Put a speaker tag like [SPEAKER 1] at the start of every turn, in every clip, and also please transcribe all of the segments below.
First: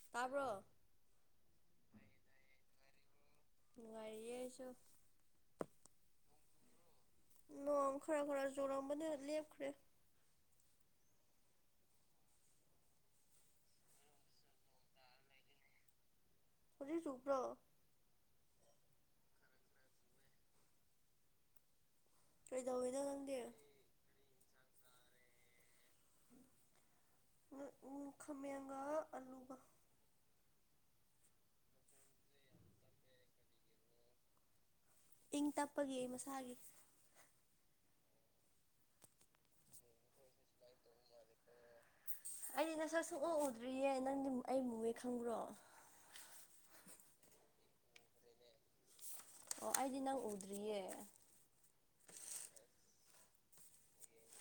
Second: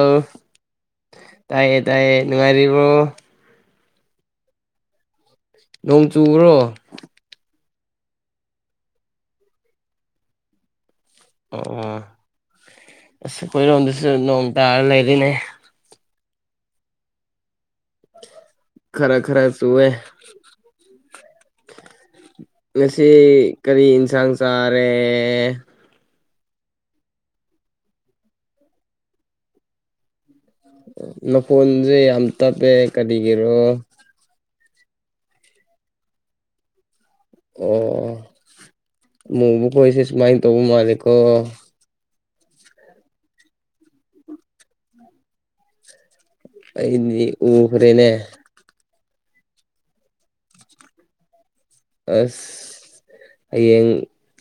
[SPEAKER 1] ꯑ
[SPEAKER 2] ꯇꯥꯕ꯭ꯔꯣ
[SPEAKER 1] ꯇꯥꯏꯌꯦ ꯇꯥꯏꯌꯦ ꯅꯨꯡꯉꯥꯏꯔꯤꯕ‌ꫭ
[SPEAKER 2] ꯅꯨꯡꯉꯥꯏꯔꯤꯌ‌ꯦ ꯑꯩꯁꯨ
[SPEAKER 1] ꯅꯣꯡ ꯆꯨꯕ꯭ꯔꯣ
[SPEAKER 2] ꯅꯣꯡ ꯈꯔ ꯈꯔ ꯆꯨꯔꯝꯕꯅ‌ꯦ ꯂꯦꯞꯈ꯭ꯔꯦ
[SPEAKER 1] ꯑꯣꯃꯥ ꯑꯁ ꯑꯩꯈ‌ꫭꯏꯔꯣꯝꯗꯁꯨ ꯅꯣꯡ ꯇꯥꯔ ꯂꯩꯔ‌ꯦꯅ‌ꯦ
[SPEAKER 2] ꯍꯧꯖꯤꯛꯆꯨꯕ꯭ꯔ‌ꫭ
[SPEAKER 1] ꯈꯔ ꯈꯔ ꯆꯨꯋꯦ
[SPEAKER 2] ꯀꯩꯗꯧꯔꯤꯅꯣ
[SPEAKER 1] ꯉꯁꯤ
[SPEAKER 2] ꯅꯪꯗꯤ
[SPEAKER 1] ꯀꯔꯤ ꯌꯦꯟꯁꯥꯡ ꯆꯥꯔꯦ...
[SPEAKER 2] ꯑ ꯎ ꯈꯥꯃ‌ꯦꯟꯒ ꯑꯂꯨꯒ
[SPEAKER 1] ꯅ ꯅꯥꯈ‌ꫭꯟꯁꯦ ꯌꯥꯝ ꯇꯞꯄꯦ ꯀꯔꯤꯒꯤꯔꯣ
[SPEAKER 2] ꯏꯪ ꯇꯞꯄꯒꯤ ꯃꯁꯥꯒꯤ
[SPEAKER 1] ꯑꯣ ꯅꯪꯒꯤ ꯀꯣꯏꯁꯦ ꯁꯨꯃꯥꯏꯅ ꯇꯧꯕ ꯃꯥꯜꯂꯤꯀꯣ
[SPEAKER 2] ꯑꯩꯗꯤ ꯅꯁꯛ ꯁꯨꯡꯑ‌‌ꯗꯤꯌ‌ꯦ ꯅꯪꯗꯤ ꯑꯩ ꯃꯨꯃꯦ ꯈꯪꯕ꯭ꯔꯣ
[SPEAKER 1] ꯑꯩꯗꯤ ꯎꯈ꯭ꯔꯦꯅꯦ
[SPEAKER 2] ꯑꯣ ꯑꯩꯗꯤ ꯅꯪ ꯎꯗ꯭ꯔꯤꯌꯦ
[SPEAKER 1] ꯑꯁ ꯍꯌꯦꯡ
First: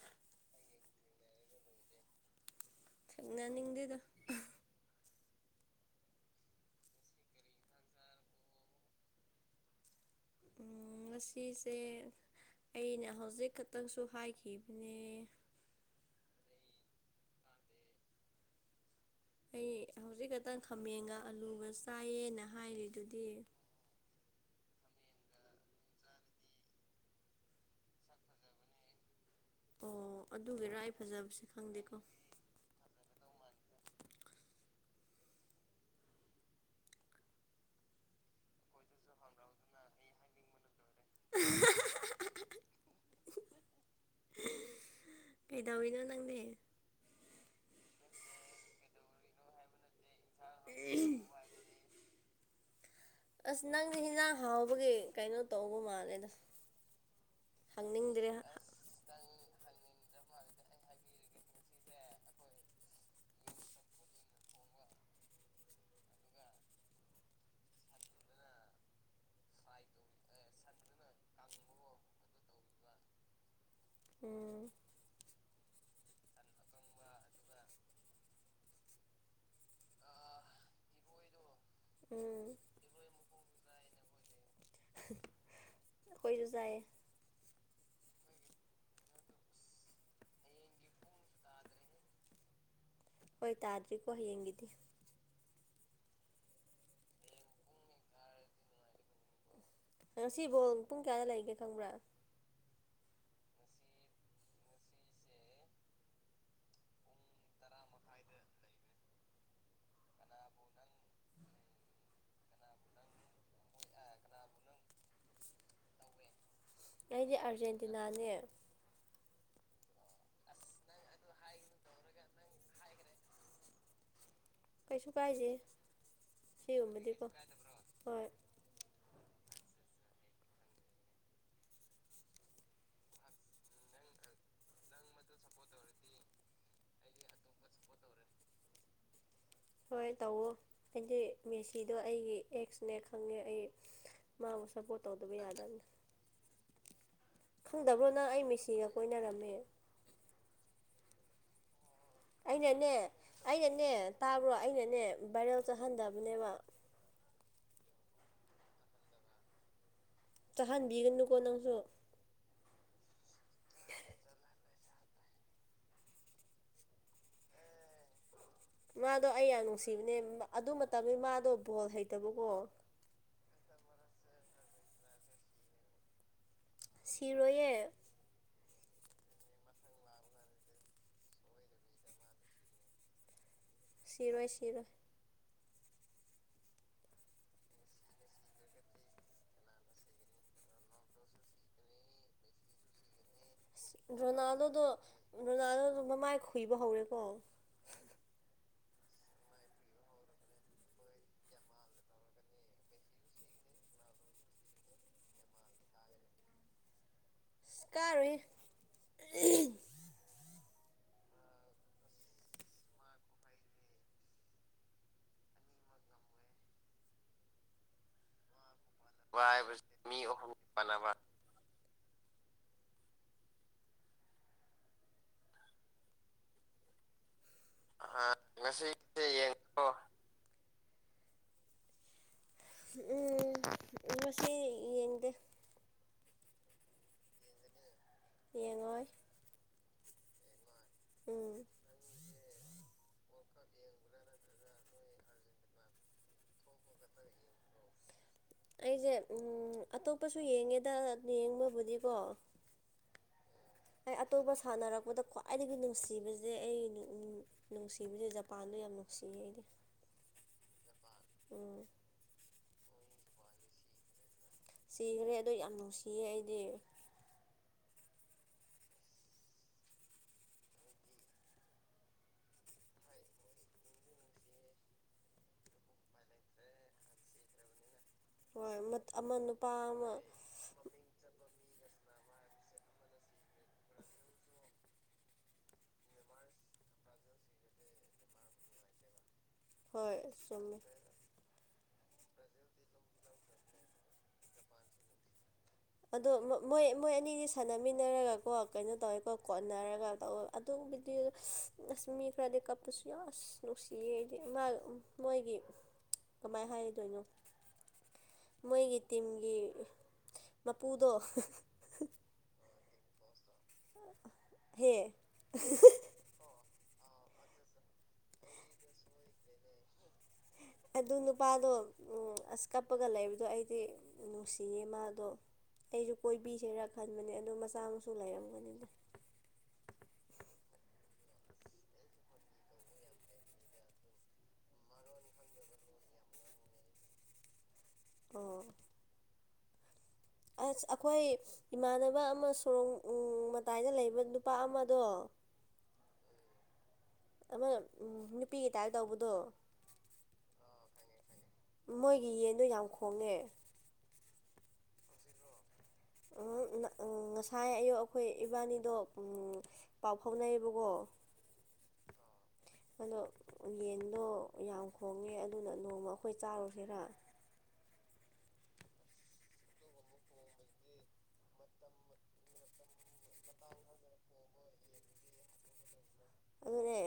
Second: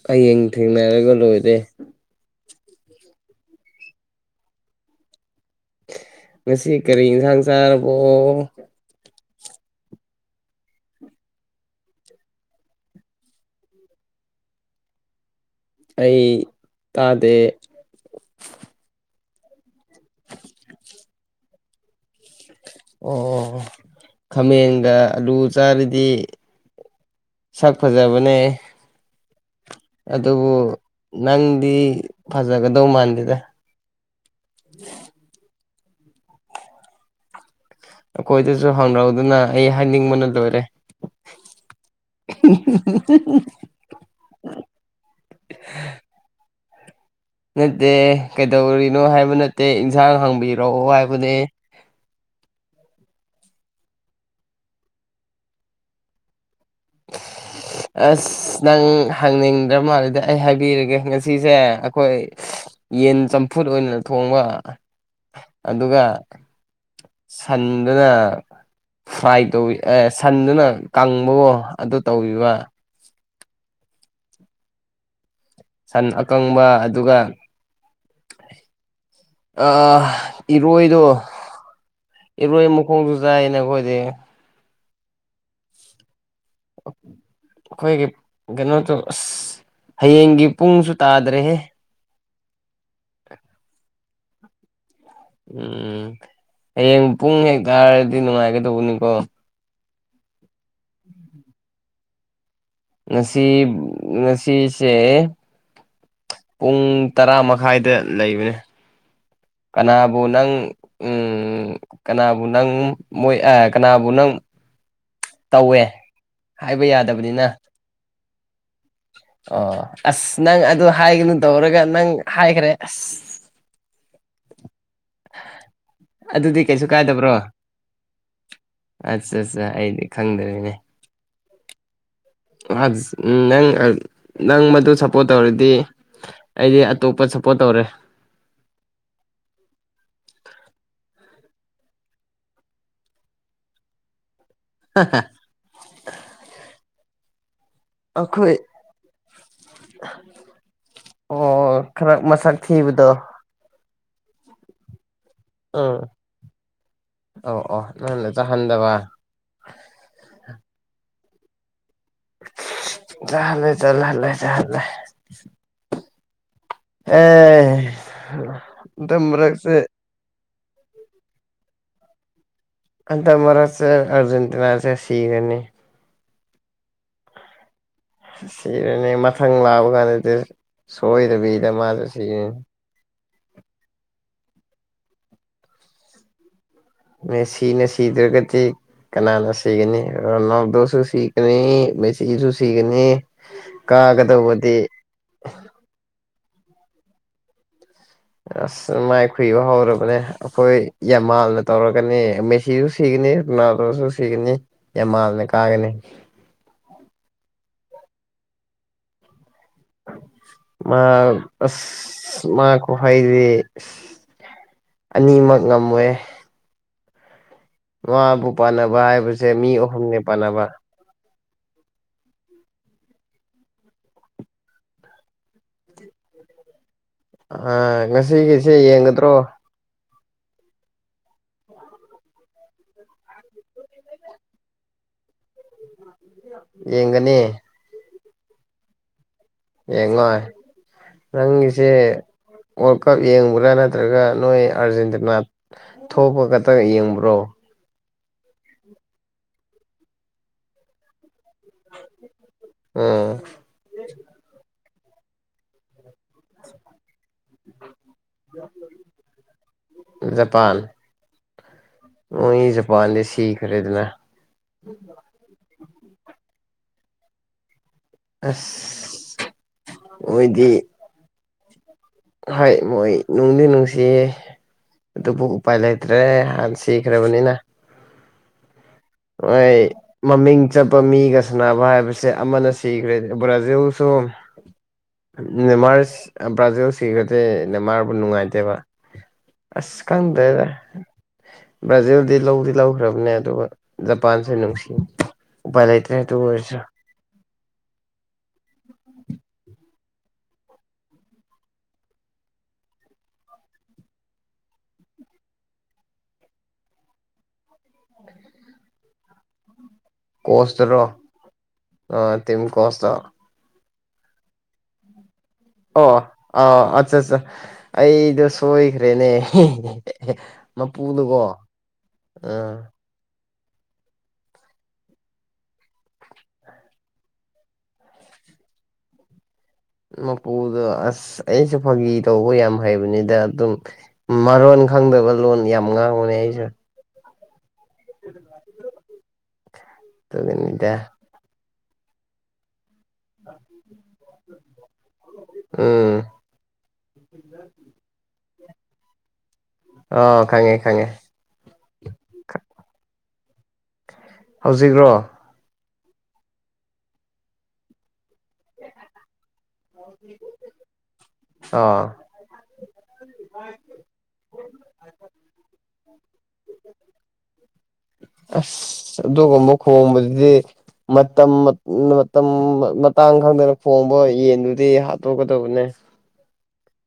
[SPEAKER 1] ꯍꯌꯦꯡ ꯊꯦꯡꯅꯔꯒ ꯂꯣꯏꯔꯦ
[SPEAKER 2] ꯊ‌ꯦꯡꯅꯅꯤꯡꯗꯦꯗ
[SPEAKER 1] ꯉꯁꯤ ꯀꯔꯤ ꯌꯦꯟꯁꯥꯡ ꯆꯥꯔꯕꯣ
[SPEAKER 2] ꯉꯁꯤꯁꯦ ꯑꯩꯅ ꯍꯧꯖꯤꯛ ꯈꯛꯇꯪꯁꯨ ꯍꯥꯏꯈꯤꯕꯅꯦ
[SPEAKER 1] ꯑꯩ ꯇꯥꯗꯦ
[SPEAKER 2] ꯑꯩ ꯍꯧꯖꯤꯛ ꯈꯛꯇꯪ ꯈꯥꯃꯦꯟꯒ ꯑꯂꯨꯒ ꯆꯥꯏ
[SPEAKER 1] ꯑꯣ ꯈꯥꯃꯦꯡꯒ ꯑꯂꯨ ꯆꯥꯔꯤꯗꯤ ꯁꯛ ꯐꯖꯕꯅꯦ
[SPEAKER 2] ꯑꯣ
[SPEAKER 1] ꯑꯗꯨꯕꯨ
[SPEAKER 2] ꯑꯗꯨꯒꯤꯔ ꯑꯩ ꯐꯖꯕꯁꯦ
[SPEAKER 1] ꯅꯪꯗꯤ
[SPEAKER 2] ꯈꯪꯗꯦꯀꯣ
[SPEAKER 1] ꯐꯖꯒꯗꯧ ꯃꯥꯟꯗꯦꯗꯥ [inaudible] ꯑꯩꯈꯣꯏꯗꯁꯨ ꯍꯪꯔꯧꯗꯅ ꯑꯩ ꯍꯥꯏꯅꯤꯡꯕꯅ ꯂꯣꯏꯔꯦ [inaudible]
[SPEAKER 2] ꯀꯩꯗꯧꯔꯤꯅ‌ꫭ ꯅꯪꯗꯤ
[SPEAKER 1] ꯅꯠꯇꯦ ꯀꯩꯗꯧꯔꯤꯅꯣ ꯍꯥꯏꯕ ꯅꯠꯇꯦ ꯏꯟꯁꯥꯡ ꯍꯥꯡꯕꯤꯔꯛꯑꯣ ꯍꯥꯏꯕꯅꯦ
[SPEAKER 2] ꯑꯁ ꯅꯪꯗꯤ ꯍꯤꯟꯖꯥꯡ ꯍꯥꯎꯕꯒꯤ ꯀꯩꯅꯣ ꯇꯧꯕ ꯃꯥꯜꯂꯦ ꯗꯥ
[SPEAKER 1] ꯑꯁ ꯅꯪ ꯍꯪꯅꯤꯡꯗ꯭ꯔ ꯃꯥꯜꯂꯦꯗ ꯑꯩ ꯍꯥꯏꯕꯤꯔꯒꯦ ꯉꯁꯤꯁꯦ ꯑꯩꯈꯣꯏ ꯌꯦꯟ ꯆꯝꯐꯨꯠ ꯑꯣꯏꯅ ꯊꯣꯡꯕ‌ ꯑꯗꯨꯒ ꯁꯟꯗꯨꯅ ꯐ꯭ꯔꯥꯏ ꯇꯧꯋꯤ ꯑꯦ ꯁꯟꯗꯨꯅ ꯀꯥꯕꯨꯑ‌ꫭ ꯑꯗꯨ ꯇꯧꯕꯤꯕ
[SPEAKER 2] ꯑ
[SPEAKER 1] ꯁꯟ ꯑꯀꯪꯕ ꯑꯗꯨꯒ ꯑ ꯏꯔꯣꯏꯗꯣ
[SPEAKER 2] ꯎꯝ
[SPEAKER 1] ꯏꯔꯣꯏ ꯃꯈꯣꯡꯁꯨ ꯆꯥꯏꯅ ꯑꯩꯈꯣꯏꯗꯤ
[SPEAKER 2] ꯑꯣꯏꯈꯣꯏꯁꯨ ꯆꯥꯏ
[SPEAKER 1] ꯀꯩꯅꯣꯇꯣ ꯑꯁ ꯍꯌꯦꯡꯒꯤ ꯄꯨꯡꯁꯨ ꯇꯥꯗ꯭ꯔꯦꯍꯦ
[SPEAKER 2] ꯍꯣꯏ ꯇꯥꯗ꯭ꯔꯤꯀꯣ ꯍꯌꯦꯡꯒꯤꯗꯤ
[SPEAKER 1] ꯎꯝ ꯍꯌꯦꯡ ꯄꯨꯡ ꯍꯦꯛ ꯇꯥꯔꯗꯤ ꯅꯨꯡꯉꯥꯏꯒꯗꯧꯕꯅꯤꯀꯣ
[SPEAKER 2] ꯉꯁꯤꯕꯣ ꯄꯨꯡ ꯀꯌꯥꯗ ꯂꯩꯒꯦ ꯈꯪꯕ꯭ꯔꯥ
[SPEAKER 1] ꯅꯁꯤ ꯅꯁꯤꯁꯦ ꯄꯨꯡ ꯇꯔꯥ ꯃꯈꯥꯏꯗ ꯂꯩꯕꯅꯦ ꯀꯅꯥꯕꯨ ꯅꯪ ꯎꯝ ꯎꯝ ꯀꯅꯥꯕꯨ ꯅꯪ ꯃꯣꯏ ꯑ ꯀꯅꯥꯕꯨ ꯅꯪ ꯇꯧꯋꯦ ꯍꯥꯏꯕ
[SPEAKER 2] ꯑꯩꯗꯤ
[SPEAKER 1] ꯌꯥꯗꯕꯅꯤꯅ
[SPEAKER 2] ꯑꯥꯔꯖꯦꯟꯇꯤꯅꯥꯅꯦ
[SPEAKER 1] ꯑꯣ ꯑꯁ ꯅꯪ ꯑꯗꯨ ꯍꯥꯏꯒꯅꯨ ꯇꯧꯔꯒ ꯅꯪ ꯍꯥꯏꯈ꯭ꯔꯦ ꯑꯁ [unintelligible]
[SPEAKER 2] ꯀꯩꯁꯨ ꯀꯥꯏꯁꯦ
[SPEAKER 1] ꯑꯗꯨꯗꯤ ꯀꯩꯁꯨ
[SPEAKER 2] ꯁꯤꯒꯨꯝꯕꯗꯤꯀꯣ
[SPEAKER 1] ꯀꯥꯏꯗꯕ꯭ꯔꯣ
[SPEAKER 2] ꯍꯣꯏ
[SPEAKER 1] ꯑꯠꯆꯥ ꯑꯩꯗꯤ ꯈꯪꯗꯔꯤꯅꯦ ꯅꯪ ꯅꯪ ꯃꯗꯨ ꯁꯞꯄꯣꯔꯠ ꯇꯧꯔꯗꯤ ꯑꯩꯗꯤ ꯑꯇꯣꯞꯄ ꯁꯞꯄꯣꯔꯠ ꯇꯧꯔꯦ [unintelligible]
[SPEAKER 2] ꯍꯣꯏ ꯇꯧꯑꯣ ꯑꯩꯗꯤ ꯃꯦꯁꯤꯗꯣ ꯑꯩꯒꯤ ꯑꯦꯛꯁꯅꯦ ꯈꯪꯉꯦ ꯑꯩ ꯃꯥꯕꯨ ꯁꯞꯄꯣꯔꯠ ꯇꯧꯗꯕ ꯌꯥꯗꯕꯅꯤ ꯈꯪꯗꯕ꯭ꯔꯣ ꯅꯪ ꯑꯩ
[SPEAKER 1] ꯑꯩꯈꯣꯏ
[SPEAKER 2] ꯃꯤꯁꯤꯒ ꯀꯣꯏꯅꯔꯝꯃꯦ
[SPEAKER 1] ꯑꯣ ꯈꯔ ꯃꯁꯛ
[SPEAKER 2] ꯑꯩꯅꯅꯦ
[SPEAKER 1] ꯊꯤꯕꯗꯣ
[SPEAKER 2] ꯑꯩꯅꯅꯦ ꯇꯥꯕ꯭ꯔꯣ ꯑꯩꯅꯅꯦ ꯚꯏꯔꯦꯜ
[SPEAKER 1] ꯎꯝ
[SPEAKER 2] ꯆꯠꯍꯟꯗꯕꯅꯦꯕ
[SPEAKER 1] ꯑꯣ ꯑꯣ ꯅꯉꯣꯟꯗ ꯆꯥꯍꯟꯗꯕ
[SPEAKER 2] ꯆꯥꯍꯟꯕꯤꯒꯅꯨꯀꯣ ꯅꯪꯁꯨ
[SPEAKER 1] ꯆꯍꯂꯦ ꯆꯂꯂꯦ ꯆꯍꯂꯦ ꯑꯦ ꯍꯟꯗꯛ
[SPEAKER 2] ꯃꯥꯗꯣ ꯑꯩ ꯌꯥꯝ
[SPEAKER 1] ꯃꯔꯛꯁꯦ
[SPEAKER 2] ꯅꯨꯡꯁꯤꯕꯅꯦ ꯑꯗꯨ ꯃꯇꯝꯗꯤ ꯃꯥꯗꯣ ꯕꯣꯜ ꯍꯩꯇꯕꯀꯣ
[SPEAKER 1] ꯑꯗ ꯃꯔꯔꯁ ꯑꯔꯖꯦꯟꯇꯤꯅꯥ ꯆ ꯁꯤꯤ ꯔꯅꯤ
[SPEAKER 2] ꯁꯤꯔꯣꯏꯦ
[SPEAKER 1] ꯁꯤꯔꯅꯦ ꯃꯊꯪ ꯂꯥꯛꯕ ꯀꯥꯟꯗꯗꯤ ꯁꯣꯏꯗꯕꯤꯗ ꯃꯥꯁꯨ ꯁꯤꯔꯅꯤ [unintelligible]
[SPEAKER 2] ꯁꯤꯔꯣꯏ ꯁꯤꯔꯣꯏ
[SPEAKER 1] ꯅ ꯁꯤꯅꯦ ꯁꯤꯗ꯭ꯔꯒꯗꯤ ꯀꯅꯥꯅ ꯁꯤꯒꯅꯤ ꯅꯎꯗꯣꯁꯨ ꯁꯤꯒꯅꯤ ꯃꯦꯆꯁꯨ ꯁꯤꯒꯅꯤ
[SPEAKER 2] ꯔꯣꯅꯥꯜꯗꯣꯗꯣ
[SPEAKER 1] ꯀꯥꯒꯗꯧꯕꯗꯤ
[SPEAKER 2] ꯔꯣꯅꯥꯜꯗꯣꯗꯣ ꯃꯃꯥꯏ ꯈꯨꯨꯏꯕ ꯍꯧꯔꯦꯀꯣ
[SPEAKER 1] ꯑꯁ ꯃꯥꯏ ꯈꯨꯨꯏꯕ ꯍꯧꯔꯕꯅꯦ ꯑꯩꯈꯣꯏ ꯌꯥꯝꯃꯥꯜꯅ ꯇꯧꯔꯒꯅꯤ ꯃꯦꯁꯤꯁꯨ ꯁꯤꯒꯅꯤ ꯅꯥꯁꯨ ꯁꯤꯒꯅꯤ ꯌꯥꯝꯃꯜꯅꯦ ꯀꯥꯒꯅꯤ
[SPEAKER 2] ꯀꯥꯔꯣꯏ
[SPEAKER 1] ꯃꯥ ꯑ ꯃꯥ ꯀ ꯍꯥꯏꯗꯤ ꯑꯅꯤꯃꯛ ꯉꯝꯃꯣꯏꯦ ꯃꯥꯕꯨ ꯄꯥꯟꯅꯕ ꯍꯥꯏꯕꯁꯦ ꯃꯤ ꯑꯍꯨꯝꯅꯦ ꯄꯥꯟꯅꯕ ꯑ ꯉꯁꯤꯒꯤꯁꯦ ꯌꯦꯡꯒꯗ꯭ꯔꯣ
[SPEAKER 2] ꯎꯝꯁ ꯌꯦꯡꯗꯦ
[SPEAKER 1] ꯌꯦꯡꯒꯅꯤ
[SPEAKER 2] ꯌꯦꯉꯣꯣꯏ
[SPEAKER 1] ꯌꯦꯡꯉꯣ ꯅꯪꯒꯤꯁꯦ ꯋꯥꯔꯜ ꯀꯞ ꯌꯦꯡꯕ꯭ꯔꯥ ꯅꯠꯇ꯭ꯔꯒ ꯅꯣꯏ ꯑꯥꯔꯖꯦꯟꯇꯤꯅꯥ ꯊꯣꯛꯄ ꯈꯛꯇ ꯌꯦꯡꯕ꯭ꯔꯣ
[SPEAKER 2] ꯑꯩꯁꯦ ꯑꯇꯣꯞꯄꯁꯨ ꯌꯦꯡꯉꯦꯗ ꯌꯦꯡꯕꯕꯨꯗꯤꯀꯣ
[SPEAKER 1] ꯎꯝ
[SPEAKER 2] ꯑꯩ ꯑꯇꯣꯞꯄ ꯁꯥꯟꯅꯔꯛ ꯃꯣꯟꯗ ꯈ꯭ꯋꯥꯏꯗꯒꯤ ꯅꯨꯡꯁꯤꯕꯁꯦ ꯑꯩ ꯅꯨꯡꯁꯤ ꯅꯨꯡꯕꯁꯦ ꯖꯄꯥꯟꯗ ꯌꯥꯝ ꯅꯨꯡꯁꯤꯌꯦ ꯑꯩꯗꯤ ꯎꯝ
[SPEAKER 1] ꯎ ꯄꯥꯟꯗ ꯁꯤ ꯈꯔꯤꯗꯅ
[SPEAKER 2] ꯁꯤꯈ꯭ꯔꯦ ꯑꯗ ꯌꯥꯝ ꯅꯨꯡꯁꯤꯌꯦ ꯑꯩꯗꯤ
[SPEAKER 1] ꯑꯁ ꯑꯣꯏꯣꯏꯗꯤ ꯍꯥꯏ ꯃꯣꯏ ꯅꯨꯡꯗꯤ ꯅꯨꯡꯁꯤ ꯑꯗꯨꯕꯨ ꯎꯄꯥꯏ ꯂꯩꯇ꯭ꯔꯦ ꯍꯥꯟꯅ ꯁꯤꯈ꯭ꯔꯕꯅꯤꯅ
[SPEAKER 2] ꯍꯣꯏ ꯑꯃ
[SPEAKER 1] ꯍꯣꯏ
[SPEAKER 2] ꯅꯨꯄꯥ ꯑꯃ
[SPEAKER 1] ꯃꯃꯤꯡ ꯆꯠꯄ ꯃꯤꯒꯁ ꯅꯥꯅꯕ ꯍꯥꯏꯕꯁꯦ ꯑꯃꯅ ꯁꯤꯈ꯭ꯔꯦ ꯕ꯭ꯔꯥꯖꯤꯜꯁꯨ ꯅꯦꯃꯥꯔ ꯕ꯭ꯔꯥꯖꯤꯜ ꯁꯤꯈ꯭ꯔꯗꯦ ꯅꯦꯃꯥꯔꯕꯨ ꯅꯨꯡꯉꯥꯏꯇꯦꯕ ꯑꯁ
[SPEAKER 2] ꯍꯣꯏ
[SPEAKER 1] ꯈꯪꯗ꯭ꯔꯦꯗ
[SPEAKER 2] ꯆꯨꯝꯃꯦ
[SPEAKER 1] ꯕ꯭ꯔꯥꯖꯤꯜꯗꯤ ꯂꯧꯗꯤ ꯂꯧꯈ꯭ꯔꯕꯅꯦ ꯑꯗꯨ ꯖꯄꯥꯟꯁꯦ ꯅꯨꯡꯁꯤ ꯂꯩꯇ꯭ꯔꯦ
[SPEAKER 2] ꯑꯗꯣ
[SPEAKER 1] ꯑꯗꯨ ꯑꯣꯏꯔꯁꯨ
[SPEAKER 2] ꯃꯣꯏ ꯃꯣꯏ ꯑꯅꯤꯗꯤ ꯁꯥꯟꯅꯃꯤꯟꯅꯔꯒꯀꯣ ꯀꯩꯅꯣ ꯇꯧꯋꯦꯀꯣ ꯀꯣꯟꯅꯔꯒ ꯇꯧꯋꯦ ꯑꯗꯨ ꯚꯤꯗꯤꯑꯣ
[SPEAKER 1] [unintelligible]
[SPEAKER 2] ꯑꯁ ꯃꯤ ꯈꯔꯗꯤꯩ ꯀꯥꯞꯄꯁꯨ ꯌꯥꯝꯁ ꯅꯨꯡꯁꯤꯌꯦ ꯍꯥꯏꯗꯤ ꯃꯣꯏꯒꯤ ꯀꯃꯥꯏꯅ ꯍꯥꯏꯔꯤꯗꯣꯏꯅꯣ ꯃꯣꯏꯒꯤ ꯇꯤꯝꯒꯤ
[SPEAKER 1] ꯀꯣꯁꯇꯔꯣ
[SPEAKER 2] ꯃꯄꯨꯗꯣ
[SPEAKER 1] ꯑ ꯇꯝ ꯀꯣꯁ
[SPEAKER 2] ꯍꯦ
[SPEAKER 1] ꯑꯣ ꯑ ꯑꯠꯆꯥ ꯑꯠꯆꯥ ꯑꯩꯗꯣ ꯁꯣꯏꯈ꯭ꯔꯦꯅꯦ
[SPEAKER 2] ꯑꯗꯨ
[SPEAKER 1] ꯃꯄꯨꯗꯨꯀꯣ
[SPEAKER 2] ꯅꯨꯄꯥꯗꯣ ꯎ ꯑꯁ
[SPEAKER 1] ꯑꯥ
[SPEAKER 2] ꯀꯞꯄꯒ ꯂꯩꯕꯗꯣ ꯑꯩ ꯍꯥꯏꯗꯤ ꯅꯨꯡꯁꯤꯌꯦ ꯃꯥꯗꯣ ꯑꯩꯁꯨ ꯀꯣꯏꯕꯤꯁꯦꯔꯥ ꯈꯟꯕꯅꯦ ꯑꯗꯣ ꯃꯆꯥ ꯃꯁꯨ ꯂꯩꯔꯝꯒꯅꯤꯅꯦ
[SPEAKER 1] ꯃꯄꯨꯗꯣ ꯑꯁ ꯑꯩꯁꯨ ꯐꯥꯒꯤ ꯇꯧꯕ ꯌꯥꯝ ꯍꯩꯕꯅꯤꯗ ꯑꯗꯨꯝ ꯃꯔꯣꯟ ꯈꯪꯗꯕ ꯂꯣꯟ ꯌꯥꯝ ꯉꯥꯡꯕꯅꯦ ꯑꯩꯁꯨꯦ
[SPEAKER 2] ꯑꯣ
[SPEAKER 1] [unintelligible]
[SPEAKER 2] ꯑꯁ
[SPEAKER 1] ꯑꯗꯨꯒꯤꯅꯤꯗ
[SPEAKER 2] ꯑꯩꯈꯣꯏ ꯏꯃꯥꯟꯅꯕ ꯑꯃ ꯁꯣꯔꯣꯡ ꯃꯇꯥꯏꯗ ꯂꯩꯕ ꯅꯨꯄꯥ ꯑꯃꯗꯣ
[SPEAKER 1] ꯎꯝ
[SPEAKER 2] ꯑꯃ ꯅꯨꯄꯤꯒ ꯇꯥꯏꯔ ꯇꯧꯕꯗꯣ
[SPEAKER 1] ꯑ ꯈꯪꯉꯦ ꯈꯉꯦ
[SPEAKER 2] ꯃꯣꯏꯒꯤ ꯌꯦꯟꯗꯣ ꯌꯥꯝ ꯈꯣꯡꯉꯦ
[SPEAKER 1] ꯍꯧꯖꯤꯛ꯭ꯔꯣ
[SPEAKER 2] ꯎ ꯉꯁꯥꯏ ꯑꯌꯨ ꯑꯩꯈꯣꯏ ꯏꯕꯥꯅꯤꯗꯣ ꯄꯥꯎ ꯐꯥꯎꯅꯩꯌꯦꯕꯀꯣ
[SPEAKER 1] ꯑꯥ
[SPEAKER 2] ꯑꯗꯣ ꯌꯦꯟꯟꯅꯣ ꯌꯥꯝ ꯈꯣꯡꯉꯦ ꯑꯗꯨꯅ ꯅꯣꯡꯃ ꯑꯩꯈꯣꯏ ꯆꯥꯔꯨꯁꯤꯔꯥ
[SPEAKER 1] ꯑꯁ ꯑꯗꯨꯒꯨꯝꯕ ꯈꯣꯡꯝꯕꯗꯨꯗꯤ ꯃꯇꯝ ꯃꯇꯝ ꯃꯇꯥꯡ ꯈꯪꯗꯅ ꯈꯣꯡꯕ ꯌꯦꯟꯗꯨꯗꯤ ꯍꯥꯠꯇꯣꯛꯀꯗꯧꯕꯅꯦ
[SPEAKER 2] ꯑꯗꯨꯅꯦ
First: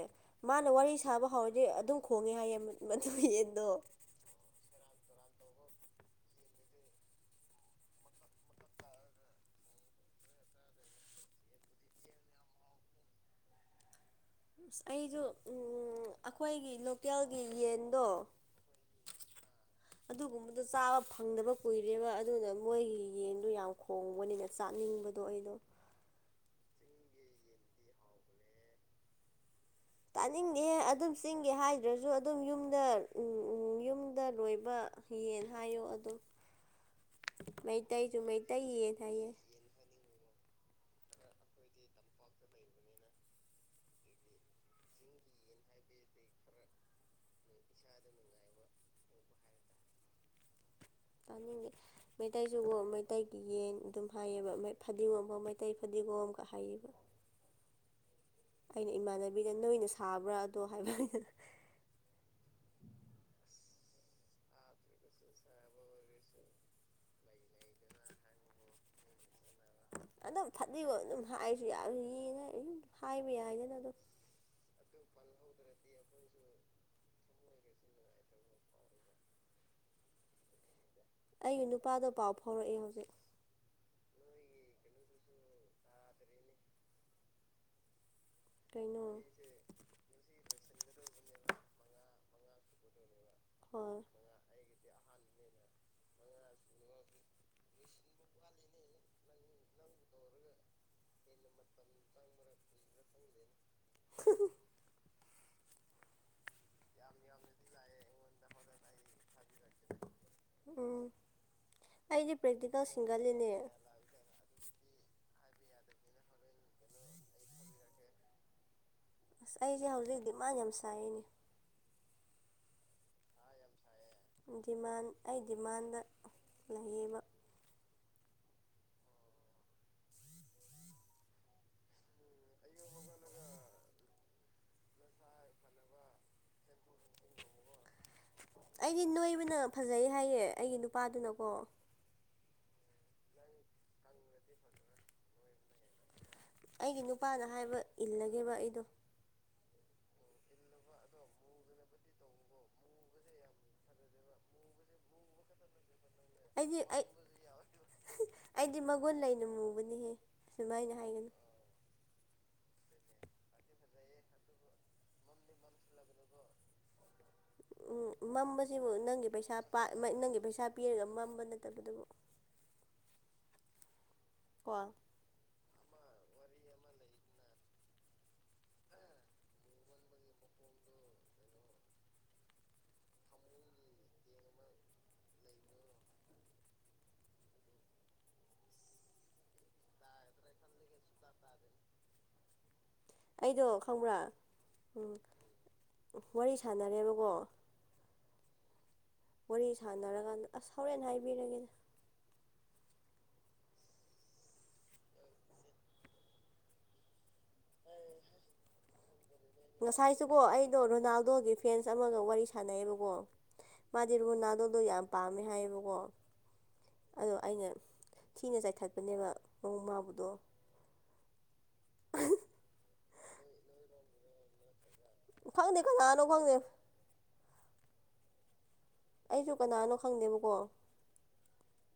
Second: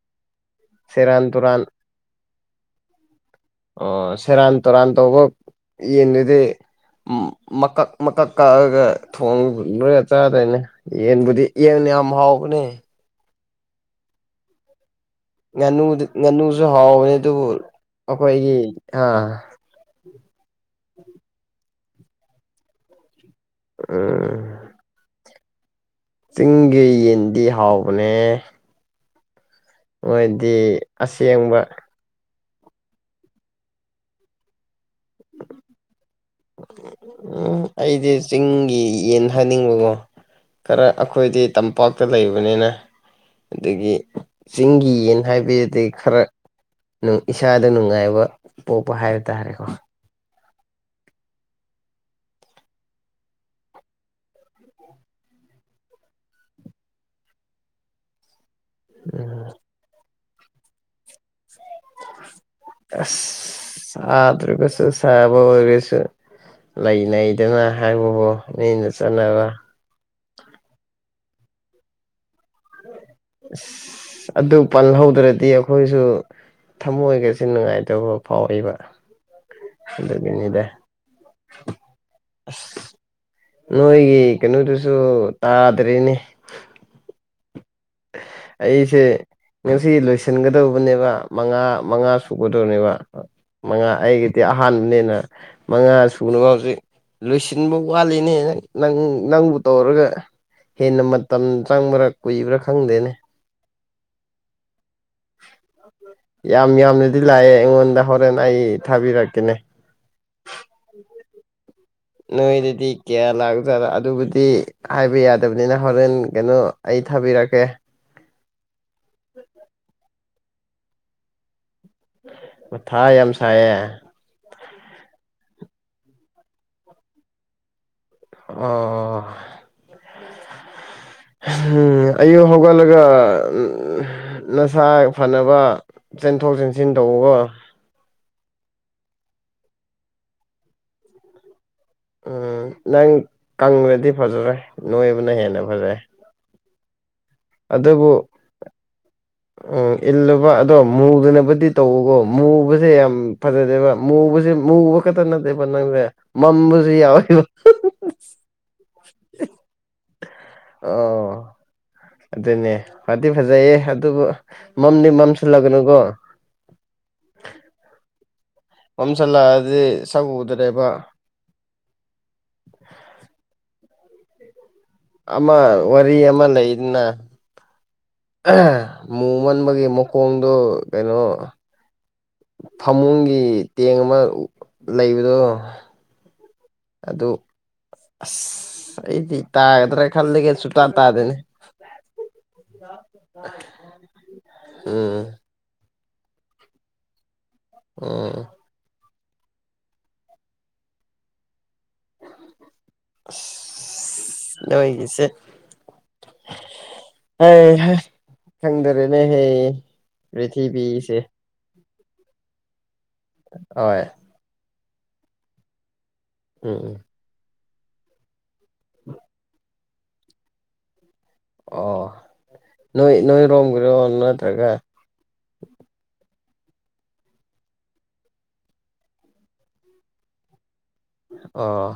[SPEAKER 2] ꯃꯥꯅ ꯋꯥꯔꯤ ꯁꯥꯕ
[SPEAKER 1] ꯇꯨꯔꯥꯟ
[SPEAKER 2] ꯍꯧꯔꯗꯤ ꯑꯗꯨꯝ ꯈꯣꯡꯉꯦ ꯍꯥꯏꯌꯦ ꯃꯗꯨ ꯌꯦꯟꯗꯣ
[SPEAKER 1] ꯑꯣ ꯁꯦꯔꯥꯟ ꯇꯨꯔꯥꯟ ꯇꯧꯕ ꯌꯦꯟꯗꯨꯗꯤ ꯃꯀꯛ ꯃꯀꯛ ꯀꯛꯑꯒ ꯊꯣꯡ ꯂꯣꯏꯔ ꯆꯥꯗ꯭ꯔꯣꯏꯅꯦ ꯌꯦꯟꯕꯨꯗꯤ ꯌꯦꯡꯅꯤ ꯝ ꯍꯥꯎꯒꯅꯦ
[SPEAKER 2] ꯑꯁ ꯑꯩꯁꯨ
[SPEAKER 1] ꯉꯥꯅꯨꯗ ꯉꯥꯅꯨꯁꯨ
[SPEAKER 2] ꯑꯩꯈꯣꯏꯒꯤ
[SPEAKER 1] ꯍꯥꯎꯕꯅꯦ
[SPEAKER 2] ꯂꯣꯀꯦꯜꯒꯤ
[SPEAKER 1] ꯑꯗꯨꯕꯨ
[SPEAKER 2] ꯌꯦꯟꯗꯣ
[SPEAKER 1] ꯑꯩꯈꯣꯏꯒꯤ ꯑꯥ
[SPEAKER 2] ꯑꯗꯨꯒꯨꯝꯕꯗ ꯆꯥꯕ ꯐꯪꯗꯕ ꯀꯨꯏꯔꯦꯕ ꯑꯗꯨꯅ ꯃꯣꯏꯒꯤ ꯌꯦꯟꯗꯣ ꯌꯥꯝ
[SPEAKER 1] ꯎꯝ
[SPEAKER 2] ꯈꯣꯡꯕꯅꯤꯅ ꯆꯥꯅꯤꯡꯕꯗꯣ ꯑꯩꯗꯣ
[SPEAKER 1] ꯆꯤꯡꯒꯤ ꯌꯦꯟꯗꯤ ꯍꯥꯎꯕꯅꯦ ꯃꯣꯏꯗꯤ
[SPEAKER 2] ꯇꯥꯅꯤꯡꯗꯦꯍꯦ ꯑꯗꯨꯝ ꯆꯤꯡꯒꯤ
[SPEAKER 1] ꯑꯁꯦꯡꯕ
[SPEAKER 2] ꯍꯥꯏꯗ꯭ꯔꯁꯨ ꯑꯗꯨꯝ ꯌꯨꯝꯗ ꯌꯨꯝꯗ ꯂꯣꯏꯕ ꯌꯦꯟ ꯍꯥꯏꯌꯣ ꯑꯗꯨꯝ
[SPEAKER 1] ꯎꯝ ꯑꯩꯗꯤ
[SPEAKER 2] ꯃꯩꯇꯩꯁꯨ ꯃꯩꯇꯩ
[SPEAKER 1] ꯆꯤꯡꯒꯤ ꯌꯦꯟ
[SPEAKER 2] ꯍꯥꯏꯌꯦ
[SPEAKER 1] ꯍꯥꯥꯅꯤꯡꯕꯀꯣ ꯈꯔ ꯑꯩꯈꯣꯏꯗꯤ ꯇꯝꯄꯥꯛꯇ ꯂꯩꯕꯅꯤꯅ ꯑꯗꯒꯤ ꯆꯤꯡꯒꯤ ꯌꯦꯟ ꯍꯥꯏꯕꯗꯒꯤ ꯈꯔ ꯏꯁꯥꯗ ꯅꯨꯡꯉꯥꯏꯕ ꯄꯣꯛꯄ ꯍꯥꯏꯕ ꯇꯥꯔꯦꯀꯣ
[SPEAKER 2] ꯥꯅꯤꯡꯉꯦ ꯃꯩꯇꯩꯁꯨ ꯃꯩꯇꯩꯒꯤ ꯌꯦꯟ ꯑꯗꯨꯝ ꯍꯥꯏꯌꯦꯕ ꯐꯗꯤꯒꯣꯝꯐ ꯃꯩꯇꯩ ꯐꯗꯤ ꯕꯣ ꯑꯃ ꯀ ꯍꯥꯏꯥꯏꯌꯦꯕ
[SPEAKER 1] [unintelligible]
[SPEAKER 2] ꯑꯩꯅ
[SPEAKER 1] ꯎꯝ
[SPEAKER 2] ꯏꯃꯥꯟꯅꯕꯤꯗ ꯅꯣꯏꯅ ꯁꯥꯕ꯭ꯔꯥꯗꯣ ꯍꯥꯏꯕꯅꯤꯅ
[SPEAKER 1] ꯑꯁ ꯁꯗꯔꯔꯒꯥꯁꯨ ꯁꯥꯕ ꯑꯣꯏꯔꯥꯁꯨ ꯂꯩ ꯂꯩꯩꯗꯅ ꯍꯥꯏꯕꯕꯨ ꯃꯤꯅ ꯆꯠꯅꯕ
[SPEAKER 2] ꯑꯗꯨꯝ ꯐꯗꯤꯒꯣ ꯑꯗꯨꯝ ꯍꯥꯏꯁꯨ ꯌꯥꯅ
[SPEAKER 1] ꯑꯁ ꯑꯗꯨ ꯄꯜꯍꯧꯗ꯭ꯔꯗꯤ ꯑꯩꯈꯣꯏꯁꯨ ꯊꯃꯣꯏꯒꯁ ꯅꯨꯡꯉꯥꯏꯇꯕ ꯐꯥꯎꯏꯕ ꯑꯗꯨꯒꯤꯅꯤꯗ
[SPEAKER 2] ꯑꯩꯒꯤ ꯅꯨꯄꯥꯗꯣ ꯄꯥꯎ ꯐꯥꯎꯔꯛꯑꯦ ꯍꯧꯖꯤꯛ
[SPEAKER 1] ꯅꯣꯏꯒꯤ ꯀꯩꯅꯣꯗꯨꯁꯨ ꯇꯥꯗ꯭ꯔꯦꯅꯦ ꯑꯩꯁꯦ
[SPEAKER 2] ꯀꯩꯅꯣ
[SPEAKER 1] ꯉꯁꯤ ꯂꯣꯏꯁꯤꯟꯒꯗꯧꯕ ꯕ ꯃꯉꯥ ꯃꯉꯥ ꯁꯨꯒꯗꯧꯅꯦꯕ ꯃꯉꯥ
[SPEAKER 2] ꯍꯣꯏ
[SPEAKER 1] ꯑꯩꯒꯤꯗꯤ ꯑꯍꯥꯟꯕ ꯅꯤꯅ ꯃꯉꯥ ꯁꯨꯅꯕ ꯐꯁ ꯂꯣꯏꯁꯤꯟꯕ ꯋꯥꯠꯂꯤꯅꯦ ꯅꯪ ꯅꯪꯕꯨ ꯇꯧꯔꯒ ꯍꯦꯟꯅ ꯃꯇꯝ ꯆꯪꯕ꯭ꯔꯥ ꯀꯨꯏꯕ꯭ꯔꯥ ꯈꯪꯗꯦꯅꯦ
[SPEAKER 2] [unintelligible]
[SPEAKER 1] ꯑꯣ ꯌꯥꯝ ꯌꯥꯝꯅꯗꯤ ꯂꯥꯛꯑꯦ ꯑꯩꯉꯣꯟꯗ ꯍꯣꯔꯦꯟꯦꯟ ꯑꯩ ꯊꯥꯕꯤꯔꯛꯀꯦꯅꯦ
[SPEAKER 2] ꯑ
[SPEAKER 1] ꯅꯣꯏꯗꯗꯤ ꯀꯌꯥ ꯂꯥꯛꯗꯔ ꯑꯗꯨꯕꯨꯗꯤ ꯍꯥꯏꯕ ꯌꯥꯗ ꯇꯕꯅꯤꯅ ꯍꯣꯔꯦꯟ ꯀꯩꯅꯣ ꯑꯩ ꯊꯥꯕꯤꯔꯛꯀꯦ
[SPEAKER 2] ꯑꯁ ꯑꯩꯁꯦ ꯍꯧꯖꯤꯛ ꯗꯤꯃꯥꯟ ꯌꯥꯝ ꯁꯥꯏꯅꯦ
[SPEAKER 1] ꯃꯊꯥ ꯌꯥꯝ ꯁꯥꯌꯦ
[SPEAKER 2] ꯗꯤꯃꯥꯟ ꯑꯩ ꯗꯤꯃꯥꯟꯗ ꯂꯩꯌꯦꯕ
[SPEAKER 1] ꯑꯣ ꯎꯝ ꯑꯌꯨꯛ ꯍꯧꯒꯠꯂꯒ ꯅꯁꯥ ꯐꯅꯕ ꯆꯦꯟꯊꯣꯛ ꯆꯦꯟꯁꯤꯟ ꯇꯧꯕꯒꯣ
[SPEAKER 2] ꯑꯩꯗꯤ ꯅꯣꯏꯕꯅ ꯐꯖꯩ ꯍꯥꯏꯌꯦ ꯑꯩꯒꯤ ꯅꯨꯄꯥꯗꯨꯅꯀꯣ
[SPEAKER 1] ꯎꯝ ꯅꯪ ꯀꯪꯂꯪꯗꯤ ꯐꯖꯔꯣꯏ ꯅꯣꯏꯕꯅ ꯍꯦꯟꯅ ꯐꯖꯔꯦ
[SPEAKER 2] ꯑꯩꯒꯤ ꯅꯨꯄꯥꯅ ꯍꯥꯏꯕ ꯏꯜꯂꯒꯦꯕ ꯑꯩꯗꯣ
[SPEAKER 1] ꯏꯜꯂꯨꯕ ꯑꯗꯣ ꯃꯨꯗꯅꯕꯨꯗꯤ ꯇꯧꯕꯋꯀꯣ ꯃꯨꯕꯁꯦ ꯌꯥꯝ ꯐꯖꯗꯦꯕ ꯃꯨꯕꯁꯦ ꯃꯨꯕ ꯈꯛꯇ ꯅꯠꯗꯦꯕ ꯅꯪꯗꯦ
[SPEAKER 2] ꯑꯩꯗꯤ
[SPEAKER 1] ꯃꯝꯝꯕꯁꯨ
[SPEAKER 2] ꯑꯩ
[SPEAKER 1] ꯌꯥꯎꯋꯦꯕ
[SPEAKER 2] ꯑꯩꯗꯤ ꯃꯒꯨꯟ ꯂꯩꯅ ꯃꯨꯕꯅꯤꯍꯦ ꯁꯨꯃꯥꯏꯅ ꯍꯥꯏꯒꯅꯨ
[SPEAKER 1] ꯑꯣ ꯎ ꯑꯗꯨꯅꯦ ꯐꯗꯤ ꯐꯖꯩꯌꯦ ꯑꯗꯨꯕꯨ ꯃꯝꯗꯤ ꯃꯝꯁꯤꯜꯂꯒꯅꯨꯀꯣ [unintelligible]
[SPEAKER 2] ꯃꯃ ꯑꯁꯤꯕꯨ ꯅꯪꯒꯤ ꯄꯩꯁꯥ
[SPEAKER 1] ꯃꯝꯁꯤꯜꯂꯛꯑꯗꯤ ꯁꯛ
[SPEAKER 2] ꯅꯪꯒꯤ ꯄꯩꯁꯥ
[SPEAKER 1] ꯎꯗ꯭ꯔꯦꯕ
[SPEAKER 2] ꯄꯤꯔꯒ ꯃꯝꯕ ꯅꯠꯇꯕꯗꯨꯕꯨ ꯀꯣ
[SPEAKER 1] ꯑꯃ ꯋꯥꯔꯤ ꯑꯃ ꯂꯩꯗꯅ ꯃꯨꯃꯟꯕꯒꯤ ꯃꯈꯣꯡꯗꯨ ꯀꯩꯅꯣ ꯐꯃꯨꯡꯒꯤ ꯇꯦꯡ ꯑꯃ ꯂꯩꯕꯗꯣ ꯑꯗꯨ ꯑꯁ ꯑꯩꯗꯤ ꯇꯥꯒꯗ꯭ꯔꯥ ꯈꯜꯂꯒꯦ ꯇꯥꯥꯛ ꯇꯥꯗꯅꯦ
[SPEAKER 2] ꯑꯩꯗꯣ ꯈꯪꯕ꯭ꯔꯥ
[SPEAKER 1] ꯎꯝ
[SPEAKER 2] ꯋꯥꯔꯤ ꯁꯥꯟꯅꯔꯦꯕꯀꯣ
[SPEAKER 1] ꯎꯝ
[SPEAKER 2] ꯋꯥꯔꯤ ꯁꯥꯟꯅꯔꯀꯥꯟꯗ ꯑꯁ ꯍꯣꯔꯦꯟ ꯍꯥꯏꯕꯤꯔꯒꯦꯅ
[SPEAKER 1] ꯂꯣꯏꯒꯤꯁꯦ ꯍ ꯆꯪꯗꯔꯦ
[SPEAKER 2] ꯉꯁꯥꯏꯁꯤꯕꯣ ꯑꯩꯗꯣ ꯔꯣꯅꯥꯜꯗꯣꯒꯤ ꯐꯦꯟꯁ ꯑꯃꯒ ꯋꯥꯔꯤ ꯁꯥꯟꯅꯩꯌꯦꯕ ꯑꯣꯣ ꯃꯥ
[SPEAKER 1] ꯍꯣꯏ
[SPEAKER 2] ꯗꯤꯔꯒꯨ ꯅꯥꯗꯣꯟꯗꯣ ꯌꯥꯝ ꯄꯥꯝꯃꯦ ꯍꯥꯏꯌꯦꯕꯀꯣ
[SPEAKER 1] ꯎꯝ ꯎꯝ
[SPEAKER 2] ꯑꯗꯣ ꯑꯩꯅ ꯊꯤꯅ ꯆꯥꯏꯊꯠꯄꯅꯦꯕ ꯃ ꯃꯥꯕꯗꯣ
[SPEAKER 1] ꯑꯣ ꯅꯣꯏ ꯅꯣꯏꯔꯣꯝꯒꯤꯔꯣ ꯅꯠꯇ꯭ꯔꯒ
[SPEAKER 2] ꯐꯪꯗꯦ ꯀꯖꯥꯅꯣ ꯐꯪꯗꯦ ꯑꯩꯁꯨ ꯀꯅꯥꯅꯣ ꯈꯪꯗꯦꯕꯀꯣ
[SPEAKER 1] ꯑꯣ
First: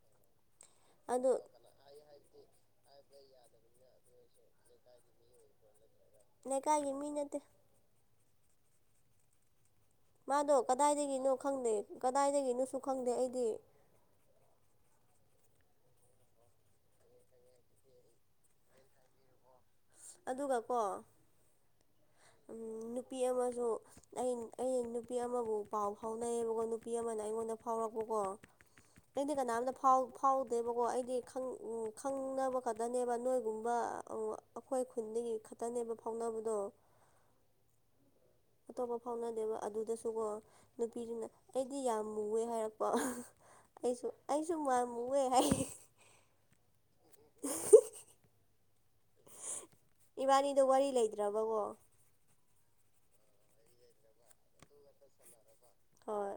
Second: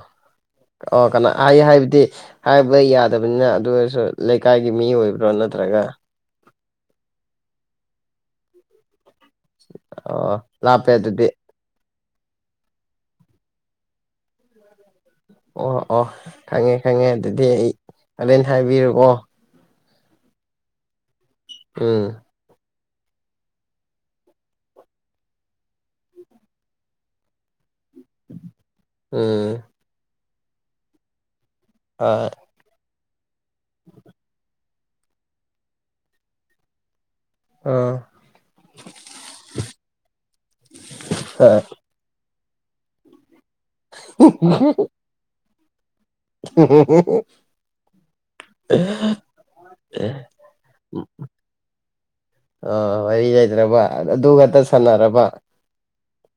[SPEAKER 1] ꯑꯣ ꯀꯅꯥ
[SPEAKER 2] ꯑꯗꯣ
[SPEAKER 1] ꯑꯩ ꯍꯥꯏꯕꯗꯤ ꯍꯥꯏ ꯌꯥꯗꯕꯅꯤꯅ ꯑꯗꯨ ꯑꯣꯏꯔꯁꯨ ꯂꯩꯀꯥꯏꯒꯤ ꯃꯤ ꯑꯣꯏꯕ꯭ꯔꯣ ꯅꯠꯇ꯭ꯔꯒ
[SPEAKER 2] ꯂꯩꯦꯀꯥꯏꯒꯤ ꯃꯤꯅꯠꯇ
[SPEAKER 1] ꯑꯣ
[SPEAKER 2] ꯃꯥꯗꯣ
[SPEAKER 1] ꯂꯥꯞꯄꯦ ꯑꯗꯨꯗꯤ
[SPEAKER 2] ꯀꯗꯥꯏꯗꯒꯤꯅꯣ ꯈꯪꯗꯦ ꯀꯗꯥꯏꯗꯒꯤꯅꯣꯁꯨ ꯈꯪꯗꯦ ꯑꯩꯗꯤ
[SPEAKER 1] ꯑꯣ ꯑꯣ ꯈꯪꯉꯦ ꯈꯪꯉꯦ ꯑꯗꯨꯗꯤ ꯑꯩ ꯑꯗꯨꯂꯦꯟ ꯍꯥꯏꯕꯤꯔꯨꯑꯣ
[SPEAKER 2] ꯑꯗꯨꯒ ꯀꯣ
[SPEAKER 1] ꯎꯝ
[SPEAKER 2] ꯅꯨꯄꯤ ꯑꯃꯁꯨ ꯑꯩ ꯑꯩ ꯅꯨꯄꯤ ꯑꯃꯕꯨ ꯄꯥꯎ ꯐꯥꯎꯅꯩꯌꯦꯕꯀꯣ ꯅꯨꯄꯤ ꯑꯃꯅ ꯑꯩꯉꯣꯟꯗ ꯐꯥꯎꯔꯛꯄꯀꯣ ꯑꯩꯗꯤ
[SPEAKER 1] ꯎꯝ
[SPEAKER 2] ꯀꯅꯥꯝꯇ ꯐꯥꯎꯗꯦꯕꯀꯣ ꯑꯩꯗꯤ ꯎ
[SPEAKER 1] ꯍꯣꯏ
[SPEAKER 2] ꯈꯪꯅꯕ ꯈꯛꯇꯅꯦꯕ ꯅꯣꯏꯒꯨꯝꯕ ꯑꯃ ꯑꯩꯈꯣꯏ ꯈꯨꯟꯗꯒꯤ ꯈꯛꯇꯅꯦꯕ ꯐꯥꯎꯅꯕꯗꯣ
[SPEAKER 1] ꯑꯥ
[SPEAKER 2] ꯑꯇꯣꯞꯄ ꯐꯥꯎꯅꯗꯦꯕ ꯑꯗꯨꯗꯁꯨꯀꯣ ꯅꯨꯄꯤꯗꯨꯅ ꯑꯩꯗꯤ ꯌꯥꯝ ꯃꯨꯋꯦ ꯍꯥꯏꯔꯛꯄ ꯑꯩꯁꯨ ꯑꯩꯁꯨ ꯃꯥꯝꯃꯨꯦ ꯍꯥꯏ
[SPEAKER 1] ꯎ
[SPEAKER 2] ꯏꯕꯥꯅꯤꯗꯣ ꯋꯥꯔꯤ ꯂꯩꯇ꯭ꯔꯕꯀꯣ
[SPEAKER 1] ꯑ ꯋꯥꯔꯤ ꯂꯩꯇ꯭ꯔꯕ ꯑꯗꯨ ꯈꯛꯇ ꯁꯥꯟꯅꯔꯕ
[SPEAKER 2] ꯍꯣꯏ